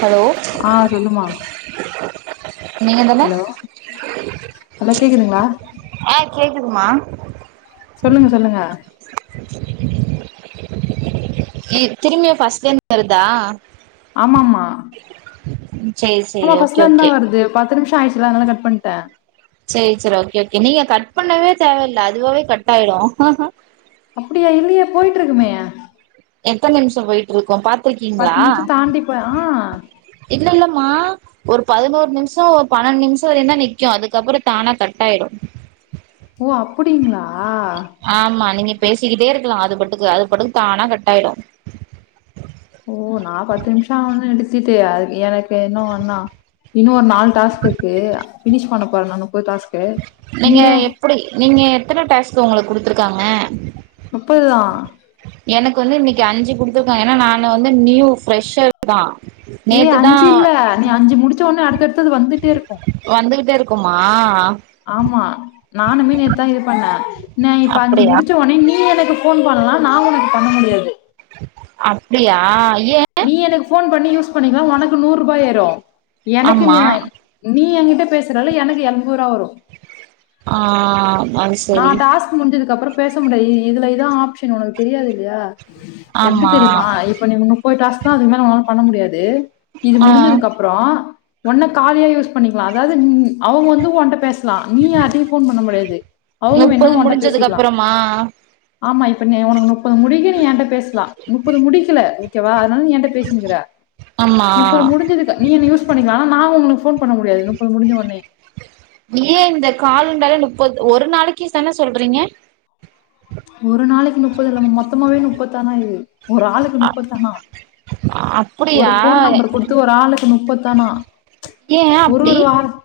Hello ஆ சொல்லுமா நீங்க தான ஹலோ ஹலோ கேக்குதுங்களா ஆ கேக்குதுமா சொல்லுங்க சொல்லுங்க திரும்பிய பஸ்ட்லருந்த வருதா ஆமாமா ம் சேரி சேரி ஆமா ஓகே ஓகே பஸ்ட்லருந்தான் வருது பத்து நிமிஷம் ஆய்ச்சுல அதனால கட் பண்டே சரி சரி ஓகே ஓகே நீங்க கட் பண்ணவே தேவல அதுவவே கட் ஆயிடும் அப்படியா இல்லையே போயிட்டு இருக்குமே எத்த நிமிஷம் போயிட்டு இருக்கும் பார்த் க்கீங்களா பத்து நிமிஷம் தாண்டி போய் ஆ இல்ல இல்லமா ஒரு பதினோரு நிமிஷம் பன்னெண்டு நிமிஷம் வரையும் தான் நிக்கும் அதுக்கப்புறம் தானா கட் ஆயிடும் ஓ அப்படிங்களா ஆமா நீங்க பேசிக்கிட்டே இருக்கலாம் அது போட்டுக்கு அது பாட்டுக்கு தானா கட்டாயிடும் [unintelligible] ஏனு அண்ணா இன்னும் ஒரு நாலு டாஸ்க் இருக்கு ஃபினிஷ் பன்னப் போற நானும் நீங்க எப்டி நீங்க எத்தனை டாஸ்க் உங்குளுக்கு குடுத்துருக்காங்க முப்பதுதா எனக்கு வந்து இன்னிக்கு அஞ்சு குடுத்துருக்காங்க ஏனா நான் வந்து நியூ ஃப்ரெஷர் தான் ஏ அஞ்சு இல்ல நீ அஞ்சு முடிச்ச உடனே அடுத்தடுத்து வந்துட்டே இருக்கும் வந்துகிட்டே இருக்குமா ஆமா நானுமே நேத்து தான் இது பண்ண நா இப்ப அஞ்சு அப்படியா முடிச்ச உடனே நீ எனக்கு ஃபோன் பண்ணலாம் நான் உனக்கு பண்ண முடியாது அப்டியா நீ எனக் போன் பண்ணி யூஸ் பண்ணிக்கலா உனக்கு நூறு ரூபாய் ஏரும் எனக்கு ஆமா நீ வாய் நீ எங்க பேசுறால எனக்கு எம்பது ரூபா வரும் ஆ அது நா சரி டாஸ்க் முஞ்சிதுக்கப்புற பேச முடியாது இ இதுல இதா ஆப்ஷன் உனக்கு தெரியாதில்லியா எப்டி ஆமா தெரியுமா இப்ப நீ நுப்பது டாஸ்க் தா அதுக் மேல பண்ண முடியாது இது ஆ முடிஞ்சதுக் அப்புறோ உன்ன காலியா யூஸ் பண்ணிக்லா அதாவ்து நீ அவுங்க வந்து உன்ட்ட பேச லா ‌ நீ யார்டியு ஃபோன் பண்ண முடியாது அவுங்க வேன்னா முப்பது உன்ட்ட முடிஞ்சதுக்கு பேசிக்லா அப்புறமா ஆமா இப்ப நீ உனுக் நுப்பது முடிக்க நீ என்ட்ட பேசஸ்லா நுப்பது முடிக்கில ஓகேவா அத்னால நீ என்ட்ட பேசினுகிற ஆமா நுப்பது முடிஞ்சதுக்கு நீ என்ன‌ யூஸ் பண்ணிக்கலா நா உங்ளுக் ஃபோன் பண்ண முடியாது நுப்பது முடிஞ்ச ஒட்னே ஏ இந்த காலுண்டால நுப்பத் ஒரு நாளைக்கி தான சொல்றீங்க ஒரு நாளைக்கு நுப்பது இல்லாம மொத்தமாவே நுப்பத்தாமா இது ஒரு ஆளுக்கு நுப்பத்தானா ஒரு அப்படியா ஃபோன் நம்பர் குடுத்து ஒரு ஆளுக்கு நுப்பத்தானா ஏ ச்ச் ஒரு அப்படி ஒரு ஆளுக்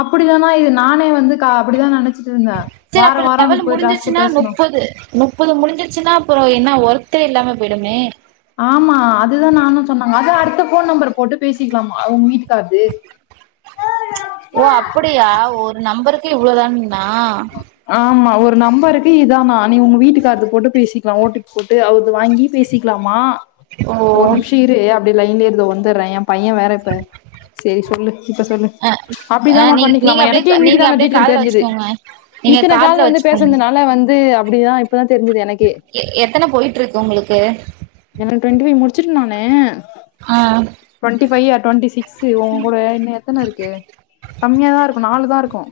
அப்படிதானா இது நானே வந்து க அப்படிதா நெனச் ட்டு இருந்தே சரி வார வாரோ நுப்பது டாஸ்க்கு பேஸ்னோ நுப்பது முடிஞ்சிர்ச்சுன்னா அப்புறோ என்ன ஒருக்கே இல்லாம போய்டுமே ஆமா அதுதா நானு சொன்னங்க அது அடுத்த ஃபோன் நம்பர் போட்டு பேசிக்லாமா உங்க வீட்டுக்கார்து ஓ அப்புடியா ஒரு நம்பருக்கு இவ்ளோ தா னா ஆமா ஒரு நம்பருக்கு இதானா நீ உங்க வீட்டுக்கார்து போட்டு பேசிக்லா ஓடிபி போட்டு அவ்ர்து வாங்கி பேசிக்லாமா ஓ ஒரு நிம்ஷோ இரு அ ப்டே லைன்லே இரு தோ வந்துற்றே எ பைய வேற இப்ப செரி சொல்லு இப்ப சொல்லு அ அ அப்டிதாமா நீ நீங்க பண்ணிக்லாமா அப்டியே எனக்கே நீங்க இன்னிக்குதா அந்த அப்டியே டீட்டெல் காதுல தெர்ஞ்சிது வச்சுக்கோங்க நீங்க இத்தன கால் காதுல வந்து வச்சுக்கோங்க பேசந்துனால வந்து அப்புடிதா இ ப்பா தெர்ஞ்சிது எனக்கே எ எத்தன போயிட்ருக்கு உங்களுக்கு எனக் ட்வெண்டி முடிச்சி இன்னொன்னு ஆ ட்வெண்டி ஃபையி அ டொண்டி சி சி உங் கூட இன்னு எத்தன இருக்கு கம்மியா தா இருக்கு நாலு தா இருக்கோ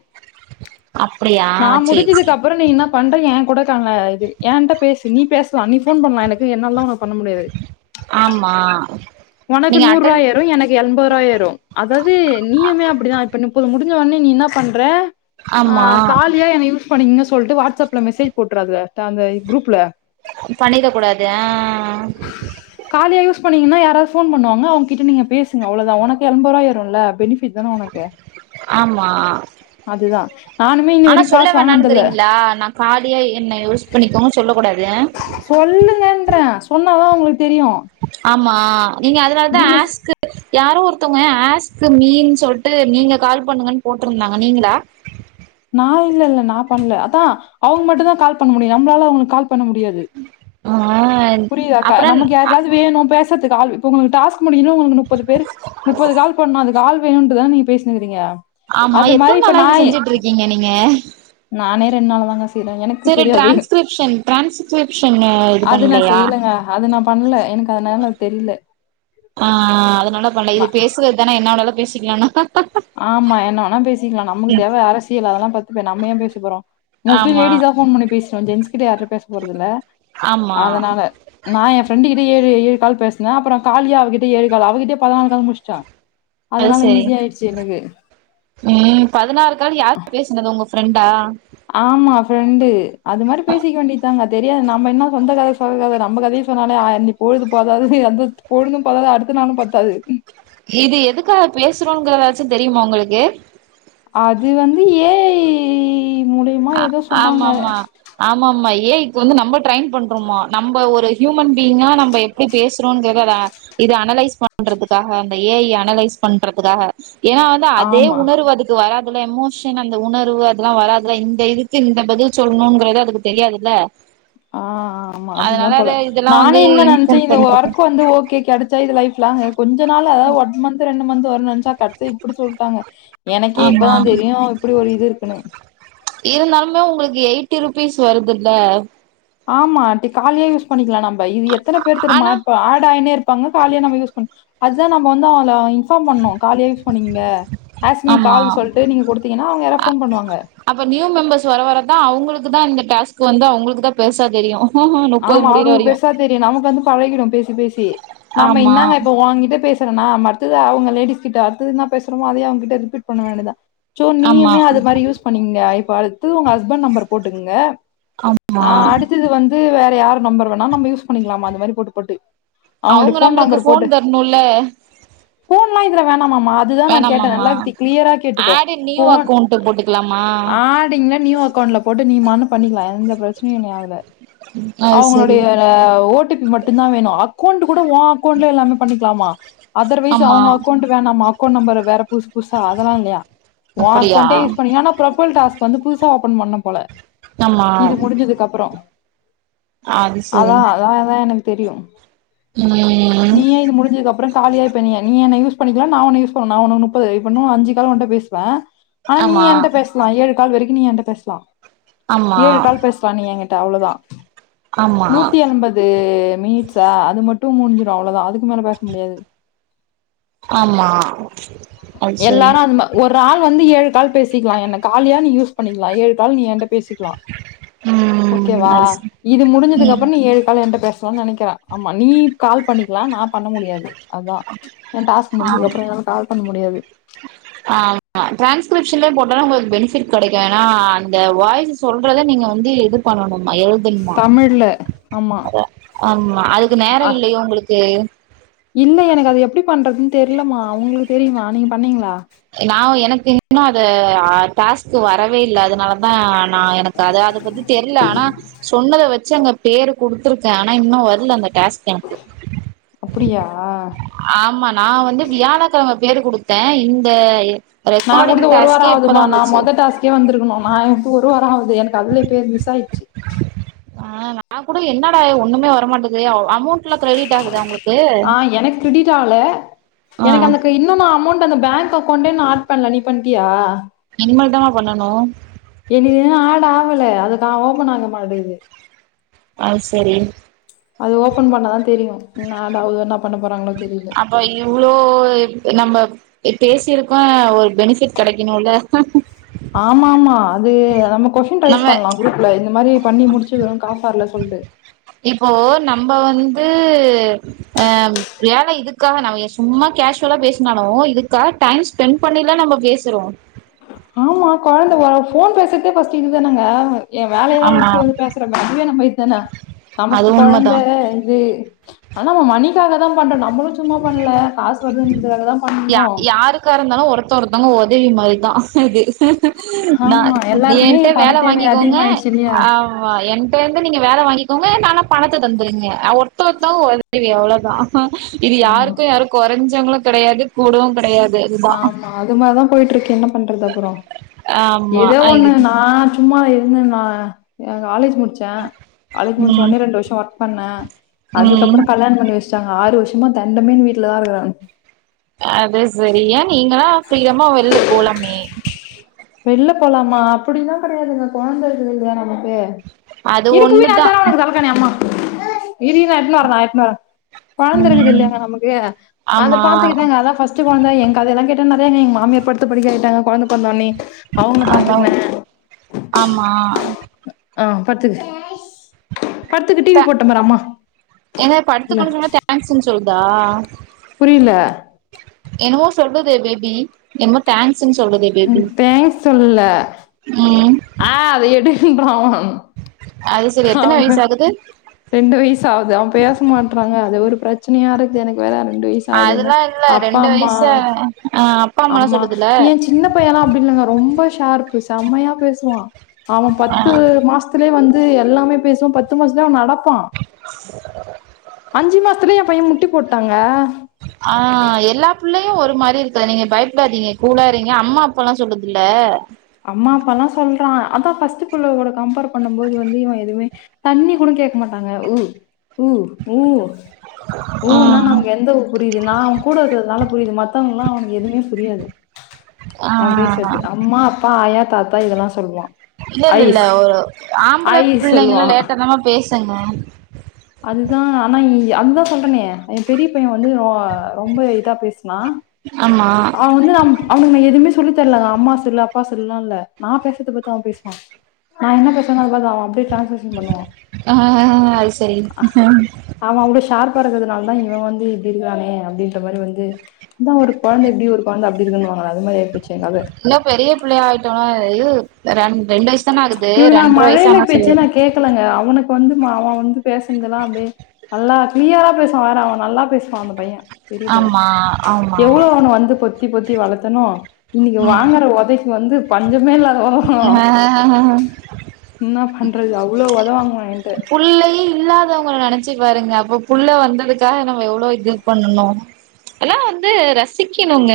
அப்டியா நா சேரி சேரி முடிச்சதுக்கப்புறோ நீ இன்னா பண்ற ஏங்கூட [unintelligible] ஏன்ட்ட பேசு நீ பேஸ்லா நீ ஃபோன் பண்லா எனக்கு என்னால் தா உனுக் ஆமா உனக்கு நீங்க நூறு ரூவா அட்டன் ஏரு எனக்கு எண்பது ரூவா ஏரு அதாவது நீயமே அப்படிதா இப்ப நுப்பது முடி இங்க வந்து நீ இன்னா பண்ற ஆ ஆமா காலியா என யூஷ் ப நீங்க சொல்ட்டு வாட்ஸ்அப்ல மெசேஜ் போட்றதா தாஅந்த குரூப்ல பண்ணிக்க கூடாது ஆ பண்ணிங்கான யாராவ் போன் பண்ணுவாங்க அவங்கிட்ட நீங்க பேசுங்க அவ்ளதா உக்கு எண்பதுரூவா எரும்ல பெனி த்தான ஒனக்கு ஆமா அதுதா நானுமே இன்ன ஆனா வரைக்கு சொல்ல காசு வாங்குனதில்ல வேணாம்னுங்கிறீங்களா நா காலியா என்ன யூஸ் பண்ணிக்கோங்கன்னு சொல்லக் கூடாது சொல்லுங்கன்றே சொன்னாதா உங்களுக்கு தெரியு ஆமா நீங்க அதனாலதா நீங்க ஆஸ்க்கு யாரோ ஒருத்தங்க ஆஸ்கு மீ சொல்லிட்டு நீங்க கால் பண்ணுங்கன்னு போட்டிருந்தாங்க நீங்களா நா இல்ல இல்ல நா பண்ணல அதா அவங்க மட்டுந்தா கால் பண்ண முடியு நம்மளால அவங்களுக்கு கால் பண்ண முடியாது ஆ புரியுதாக்கா அப்பனா நமக்கு யாருக்காவது வேணு பேசத் கால் இப்போ உங்களுக்கு முப்பது பேர் முப்பது கால் பண்ணா அதுக்கு ஆள் வேணுண்டுதான நீங்க பேசினுருக்கிங்க ஆமா அது மாரி எத்தன இப்ப நாளா இத நாய் செஞ்சுட்டு இருக்கீங்க நீங்க நானே ரெண்டு நாளாதாங்க செய்யறே எனக்கு சரி தெரியாது டிரான்ஸ்கிரிப்ஷன் டிரான்ஸ்கிரிப்ஷன் இது அது நா பண்ணலையா செய்யலைங்க அது நா பண்ணல எனக்கு அதனால தெரியல ஆ அதனால்ல பண்ணல ந இது பேசுறது தானே என்ன வேணாலு பேசிக்கலான்னா ஆமா என்ன வேன்னா பேசிக்கலா நமக்கு ம் தேவ அரசியல் அதெல்லா பத்து நம்ம ஏ பேச போறோ மோஸ்லி ஆமா லேடிஸ் தா போன் பண்ணி பேசுறோ ஜென்டஸ் கிட்ட யாருட்ட பேச போறதுல்ல ஆமா அதனால நா ஏ ஃப்ரெண்ட்டு கிட் ஏ ஏல் கால் பேசினே அப்பற காலியா அவகிட்ட ஏலு கால் அவகிட்டே பதினாலு கால் முடிச்சிட்ட அது அதனால சரி ஈஸி ஆய்டுச் ம் பதினாறுக்கால் யார் பேசினதோ உங்க ஃப்ரெண்டா ஆமா ஃப்ரெண்டு அது மாரி பேசிக்க வேண்டியதாங்க தெரியாது நம்ம என்ன சொந்த கத சோக கத நம்ம கதைய சொன்னாலே ஆ நீ பொழுது போதாது அந்த பொழுதும் போதாது அடுத்த நாளும் பத்தாது இது எதுக்காக பேசுறோங்கறதாச்சு தெரியுமா உங்களுக்கு அது வந்து ஏ ஐ ஆ ஆமாமா ஆமாமா ஏ ஐ இ வந்து நம்ம ட்ரெயின் பண்றோமா நம்ம ஒரு ஹியூமன் பீயிங்கா நம்ம எப்டி பேசுறோங்கறத அத இது அனலைஸ் பண்றதுக்காக இந்த ஏ ஐ அனலைஸ் பண்றதுக்காக ஏனா வந்து அதே ஆமா. உணர்வு அதுக்கு வரா இதுல எமோஷன் அந்த உணர்வு அதெல்லா வராது இதுல இந்த இதுக்கு இந்த பதில் சொல்லணும்ங்கிறது அதுக்கு தெரியாதுல்ல ஆ ஆமா அதுதா அதனால அத போல இதெல்லா நானே வந்து இன்னு நினைச்ச இன்ஃபார்ம் இந்த பண்றது ஒர்க் வந்து ஓகே கிடைச்சா இது லைப் லாங் கொஞ்ச நாளா ஒன் மன்த் ரெண் மந் வரனு நெனச் சா கடைசி இப்டி சொல்ட்டாங்க எனக்கே ஆமா இப்பதான் தெரியு இப்டி ஒரு இது இருக்குனு இருந்தாலுமே உங்களுக்கு எயிட்டி ருபீஸ் வருதுல்ல ஆமா டி காலியா யூஸ் பண்ணிக்கலா நாம் வ இது எத்தன பேரு தெரியுமா ஆனா இப்ப ஏடாய்ன்னே இருப்பாங்க காலியா நம்ம யூஸ் பண்ணு அதா நம்ம வந்து அதுல ஆய் இன்ஃபார்ம் பண்ணு காலியா யூஸ் பண்ணிக்கங்க அஸ் மீ ஆமா கால் சொல்டு நீங்க குடுத்தீங்கன்னா அவுங்க யாரா போன் பண்ணுவாங்க அப்ப நியூ மெம்பர்ஸ் வர வரதா அவங்களுக்கு தா இந்த டாஸ்க் வந்து அவுங்களுக்குதா பெருசா தெரியு முப்பது ஆமா முடியிற அவுங்களுக்கு வரையு பெருசா தெரியு நமக்கு வந்து பழகிடு பேசி பேசி நம்ம ஆமா இன்னாங்க இப்ப ஓங்கிட்ட பேசி க்கிறனா மத்தத அவுங்க லேடிஸ் கிட்ட அடுத்தது என்ன பேசறமோ அதயே அவங்கிட்ட ரிப்பீட் பண்ண வேண்டியதுதா சோ ஆமா நீயுமே அது மாரி யூஸ் பண்ணிக்கங்க இப்ப அடுத்து உங்க ஹஸ்பண்ட் நம்பர் போட்டுக்கங்க ஆமா து வேற யாரு நம்பர் வேணா நம்ம யூஸ் பண்ணிக்கலாமா அந்த மாரி போட்டு போட்டு அவங்களுடைய அவுங்க ஃபோன் நம்பர் நம்மளுக்கு போன் தரணுல்ல போன்ல்லா இதுல வேண் ஆமாமா அதுதா நா கேட்ட வேணாமாமா நல்லா தி கிளியரா கேட்டுக்கோ add in new phone account போட்டுக்கலாமா ஆடிங்ல நியூ அக்கௌண்ட்ல போட்டு நீ மனு பண்ணிக்கலா எந்த பிரச்சனையு இனி ஆகுல அது சரி அவுங்களுடைய ஓ டி பி மட்டு டுதா வேணு அக்கௌண்ட் கூட உன் அக்கௌண்ட்ல எல்லாமே பண்ணிக்கலாமா அதர்வைஸ் ஆமா அவுங்க அக்கௌண்ட் வேணாமா அக்கௌன்ட் நம்பர் வேற புதுசு புதுசா அதெல்லா இல்லையா உன் அப்படியா அக்கௌன்டே யூஸ் பண்ணிக்கலா ஆனா ப்ரோபைல் டாஸ்க் வந்து புது சா ஓப்பன் பண்ணும்போல ஆமா இது முடிஞ்சதுக்கு அப்புறோ அது அதா அதா அதா எனக் தெரியூ உம் அப்றொ காலியார்ப்ப நீ நீ என்னை யூ பண்ணிக்லா நா ஒன்ன யூ பண்ணு நா ஒன்ன முப்பது இப்ப இண்ணு அஞ்சு கால் ஒண்ட்ட பேசுவே ஆனா நீ ஆமா என்ட்ட பேசலா ஏழு கால் வரைக்கு நீ என்ட்ட பேசலா ஆமா ஏழு கால் பேசலா நீ எங்கிட் அவ்ளொதா ஆமா நூத்தி எண்பது மினிட்ஸா அது மட் டு முடிஞ்சிடு அவ்ளோதா அதுக்கு மேல பேச முடியாது ஆமா அது சரி ராள் வந்து ஏழு கால் பேசிக்லா என்ன காலியா நீ யூஸ் பண்ணிக்லா ஏழு கால் நீ என்ட பேசிக் லா ம் ஓகேவா அது சரி இது ம் முடிஞ்சதுக்கப்றொ நீ ஏழு காலு ஏன்ட்ட பேசலான் நினைக்கிற ஆமா நீ கால் பண்ணிக்லா நா பண்ண முடியாது அதா ஏ டாஸ்க் முடிஞ்சதுக்கப்றோ என்னால கால் பண்ண முடியாது ஆமா டிரான்ஸ்கிரிப்ஷன்லே போட்டாலு உங்களுக்கு பெனிபிட் கெடைக்கு ஏனா அந்த வாய்ஸ்ஸு சொல்றத நீங்க வந்து இது பண்ணணு எழுதண்மா தமிழ்ல ஆமா அத ஆமா அதுக்கு நேரொ அ, இல்லயோ உங்களுக்கு இல்ல எனக்கு அது எப்டி பண்றதுன் தெர்லம்மா உங்களுக்கு தெரியுமா நீங்க பண்ணெங்ளா நாவ் எனக்கு என்னனா து ஆ டாஸ்க்கு வரவே இல்ல அதனாலதா நா எனக்கு அத அத பத்தி தெரியல ஆனா சொன்னத வெச்சி அங்க பேரு குடுத்துருக்கே ஆனா இன்னு வர்லந்த டேஸ்க் எனக்கு அப்படியா ஆமா நா வந்து வியாழக் கெழம பேரு குடுத்தே இந் [unintelligible] நாங்குடுத்து ஒரு வாரோ ஆகுதுமா இப்பதா நா வந்துச்சு மொத டாஸ்க்கே வந்ருக்கணு நா டு ஒரு வாரோ ஆவுது எனக்கு அதுலே பேர் மிஸ் ஆய்ர்ச்சி ஆஹ் நா கூட என்னடா ஒண்ணுமே வரமாட்டதே ஆஹ் எனக்கு க்ரிடிட் ஆல ஆ எனக்கு அந்தக்கு இன்னு நா அமௌண்ட் அந்த பேங்க் அக் கொண்டே நா ஆட் பண்ல நீ பண்ட்டியா மா இதாமா பண்ணணூ னு ஆட் ஆவல அதுக்கா ஓபன் ஆக மாட்டெகுது ஆஹ் செரி அது ஓபன் பண்ணா தாத் தெரியு நா டாவ்து என்னப் பண்ண போறாங்ளோ அப்போ இவ்ளோ இப் நம்ப இப் பேசி இருக்கோ ஒரு பெனிஃபிட் கெடைக்குணோல ஆமா ஆமா அத் து நம்ம கொஸ்டின் ரைஸ் நம்ம பண்லா குரூப்ல இந்த மாரி பண்ணி முடிச்சுகுறோ காஸ் வர்ல சொல்ட்டு து ஆ வேல இதுக்காக நம்ம எ சும்மா கேஸ்சுவலா பேசினாலோ இதுக்காக டைம் ஸ்பெண் பண்ணில நம்மோ பேசுறோ ஆமா கொழந்த ஓ ஃபோன் பேசுத்தே ஃபர்ஸ்ட்டு இதுதானங்க எ வேலை எல்லா ஆமா விட்டுட்டு வந்து பேசுறமே அதுவே நம்ம இது தானே அது நமக்கு கொழந்த உண்மதா இது ஆ நம்ம மணிக்காகதா பண்டோ நம்மளு சு சும்மா பண்ல காசு வர்துன் யா யாருக்கா இருந்தாலு ஒருத்த ஒரு தங்க ஒதவி மாரிதா ஆமா நான் எல்லாருக்குமே ஏன்ட்ட பண வேல தேவை வாங்கிக்கோங்க அதிகமாயிடுச்சு இல்லையா ஆவ்வாய் என்ட்ட இந்து நீங்க வேல வாங்கி [unintelligible] பணத்த தந்துரீங்க ஆ ஒர்த்தௌ ஒர்த்தௌ ஆ உதவி அவ்ளோதா ஆ இது ஆமா யாருக்கு யாரு குறஞ்சவுங்களு கெடையாது கூடவு கெடையாது ஆமா அது மாரிதா போயிட்டுருக்கு என்ன பண்றது அப்புறோ ஆமா ஏதோ ஒன்னு நா சும்மா இ ம் நா எ காலேஜ் முட்ச்சே காலேஜ் ம் முட்ச்சோனே ரெண்டு வர்ஷோ ஒ பண்ணே ம் அதுக்கப்பற கல்யாண பண்ணி வெச்சாங்க ஆறு வ சும்மா தண்டமேனு வீட்லதா இருக்கற நானு அதேர்ஸ் செரிய நீங்கல்லா ஃப்ரீடமா வெள்ல போலாமே வெள்ல போலாமா அப்பிடிலா கெடையாதுங்க கொழந்த இருக்குது இது வேணாமா பே அது இருப்புவி நா ஒண்ணுதா தர உனக்கு தலகாணி அம்மா இரு இரு நா எட்னுவரே நா எட்னுவரே கொழந்த இருக்குது ம் இல்லியாங்க நமக்கு அத ஆமா பாத்துக்கிட்டாங்க அதா ஃபர்ஸ்ட் கொழந்த ஏ கதயெல்லா கே ட நெறையங்க எங் மாமியார் படுத்த படுக்கையா ஆயிட்டாங்க கொழந்த பொறந்தொனே [unintelligible] ஆமா ஆ பத்துக் தே ஏங்க இல்ல பட்த்துக்கோணு சொன்னா தேங்க்ஸ்ன் சொல்தா புரில என்னுமோ சொல்லுதே பேபி என்மோ தேங் ம் தேங்க்ஸ் சொல்ல ஒ ம் ஆ அத எடு அது சரி [unintelligible] எத்தன ஆம வயசு ஆகுது ரெண்டு வய்சாவ்து அவ பேச மாட்றாங்கா அது ஒரு பிர ச்சனையாருகுது எனுக் வேற அது அதுல்லா இல்ல ரெண்டு வய்சு ஆ அ அம்மா ஏ சின்ன பையல்லா அப்டியில்லங்க ரொ ம்ப ஷார்ப்பு செம்மையா பேசுவா அவ பத்து மாஸ்திலியே வ து எல்லாமே பேசுவா பத்து மாசத்லே அவ நட ப்பா அஞ்சு மாசத்திலியே பைய முட்டி போட்டாங்க புள்ளயு ஒரு மாரி இருக்கற நீங்க பயப்படாதீங்க கூலா இரிங்க அம்மா அப்பால்லா சொல்லுதில்ல அம்மா அப்பால்லா சொல்றா அதா ஃபஸ்ட் பிள்ளகூட கம்பேர் பண்ணும் போது வந்து இவ எதுமே தண்ணி கூட கேக் மாட்டாங்க உ உ உ ஆ ஊனா நம்க்கு எந்த ஊ புரிது நா அவுங்கூட இருக்கறதுனால புரிது மத்தவங்ல்லா அவுனு எதுமே புரியாது அவ ஆ பேசறது அம்மா யா தாத்தா இதெல்லா சொல்வா இல்லல்லல்ல ஒரு ஆம்பள ஐஸ் பிள்ளைங்கள்லா சொல்லுவான். லேட்டாதாமா பேஸ் [unintelligible] அதுதா ஆனா இ அதுதா சொல்றனே ஏ பெரிய பைய வந்து ஒ ரொம்ப இதா பேசுனா ஆமா அவ வந்து நம் அவுனுக் நா எதுமே ஸ் சொல்லித்தர்லகா அம்மா சொல்லு அப்பா சொல்லால்ல நா பேசறத பாத்து அவ பேசுவா நா என்ன பேசுவனோ அத பாத்து அவ அப்டே டிரேன் ஐஸ் செரி க்கறதுதுனால்தா இவ வந்து இப்டி இருக்கறானே அப்டின்ற மாரி வந்து அதா ஒரு கொழந்த இப்டி ஒரு கொழந்த அ ப்டிருங்குன்னுவாங்களே அது மாரி ஆயிபோச்சி இன்னு பெரிய பிள்ளையா ஆயிட்டோனா ரண் ரெண்டு ஐஸ் இவனுக்கு மழயிலை பேச்சே நா கேக்கலங்க அவனுக் வந்து மா அவெ வந்து பேஸ்னதெல்லா அப்டியே நல்லா க்ளியரா பேசுவா வேற அவெ நல்லா பேசுவா அந்த பையே பெரிய பையே ஆமா ஆமா எவ்ளோ அவனு வந்து பொத் த்தி பொத்தி வளத்தனோ இன்னைக்கு ம் வாங்கற ஒதைக் வந்து பஞ்சமே இல்ல ஆ என்ன பண்றது அவ்வளோ ஒதவாங்குவா என்ட்ட புள்ளையே இல்லாதவங்கள நெனச்சு பாருங்க அப்ப புள்ள வந்ததுக்காக நம்ம எவ்ளோ இது பண்ணுணோ அதலா வந்து ரசிக்கணுங்க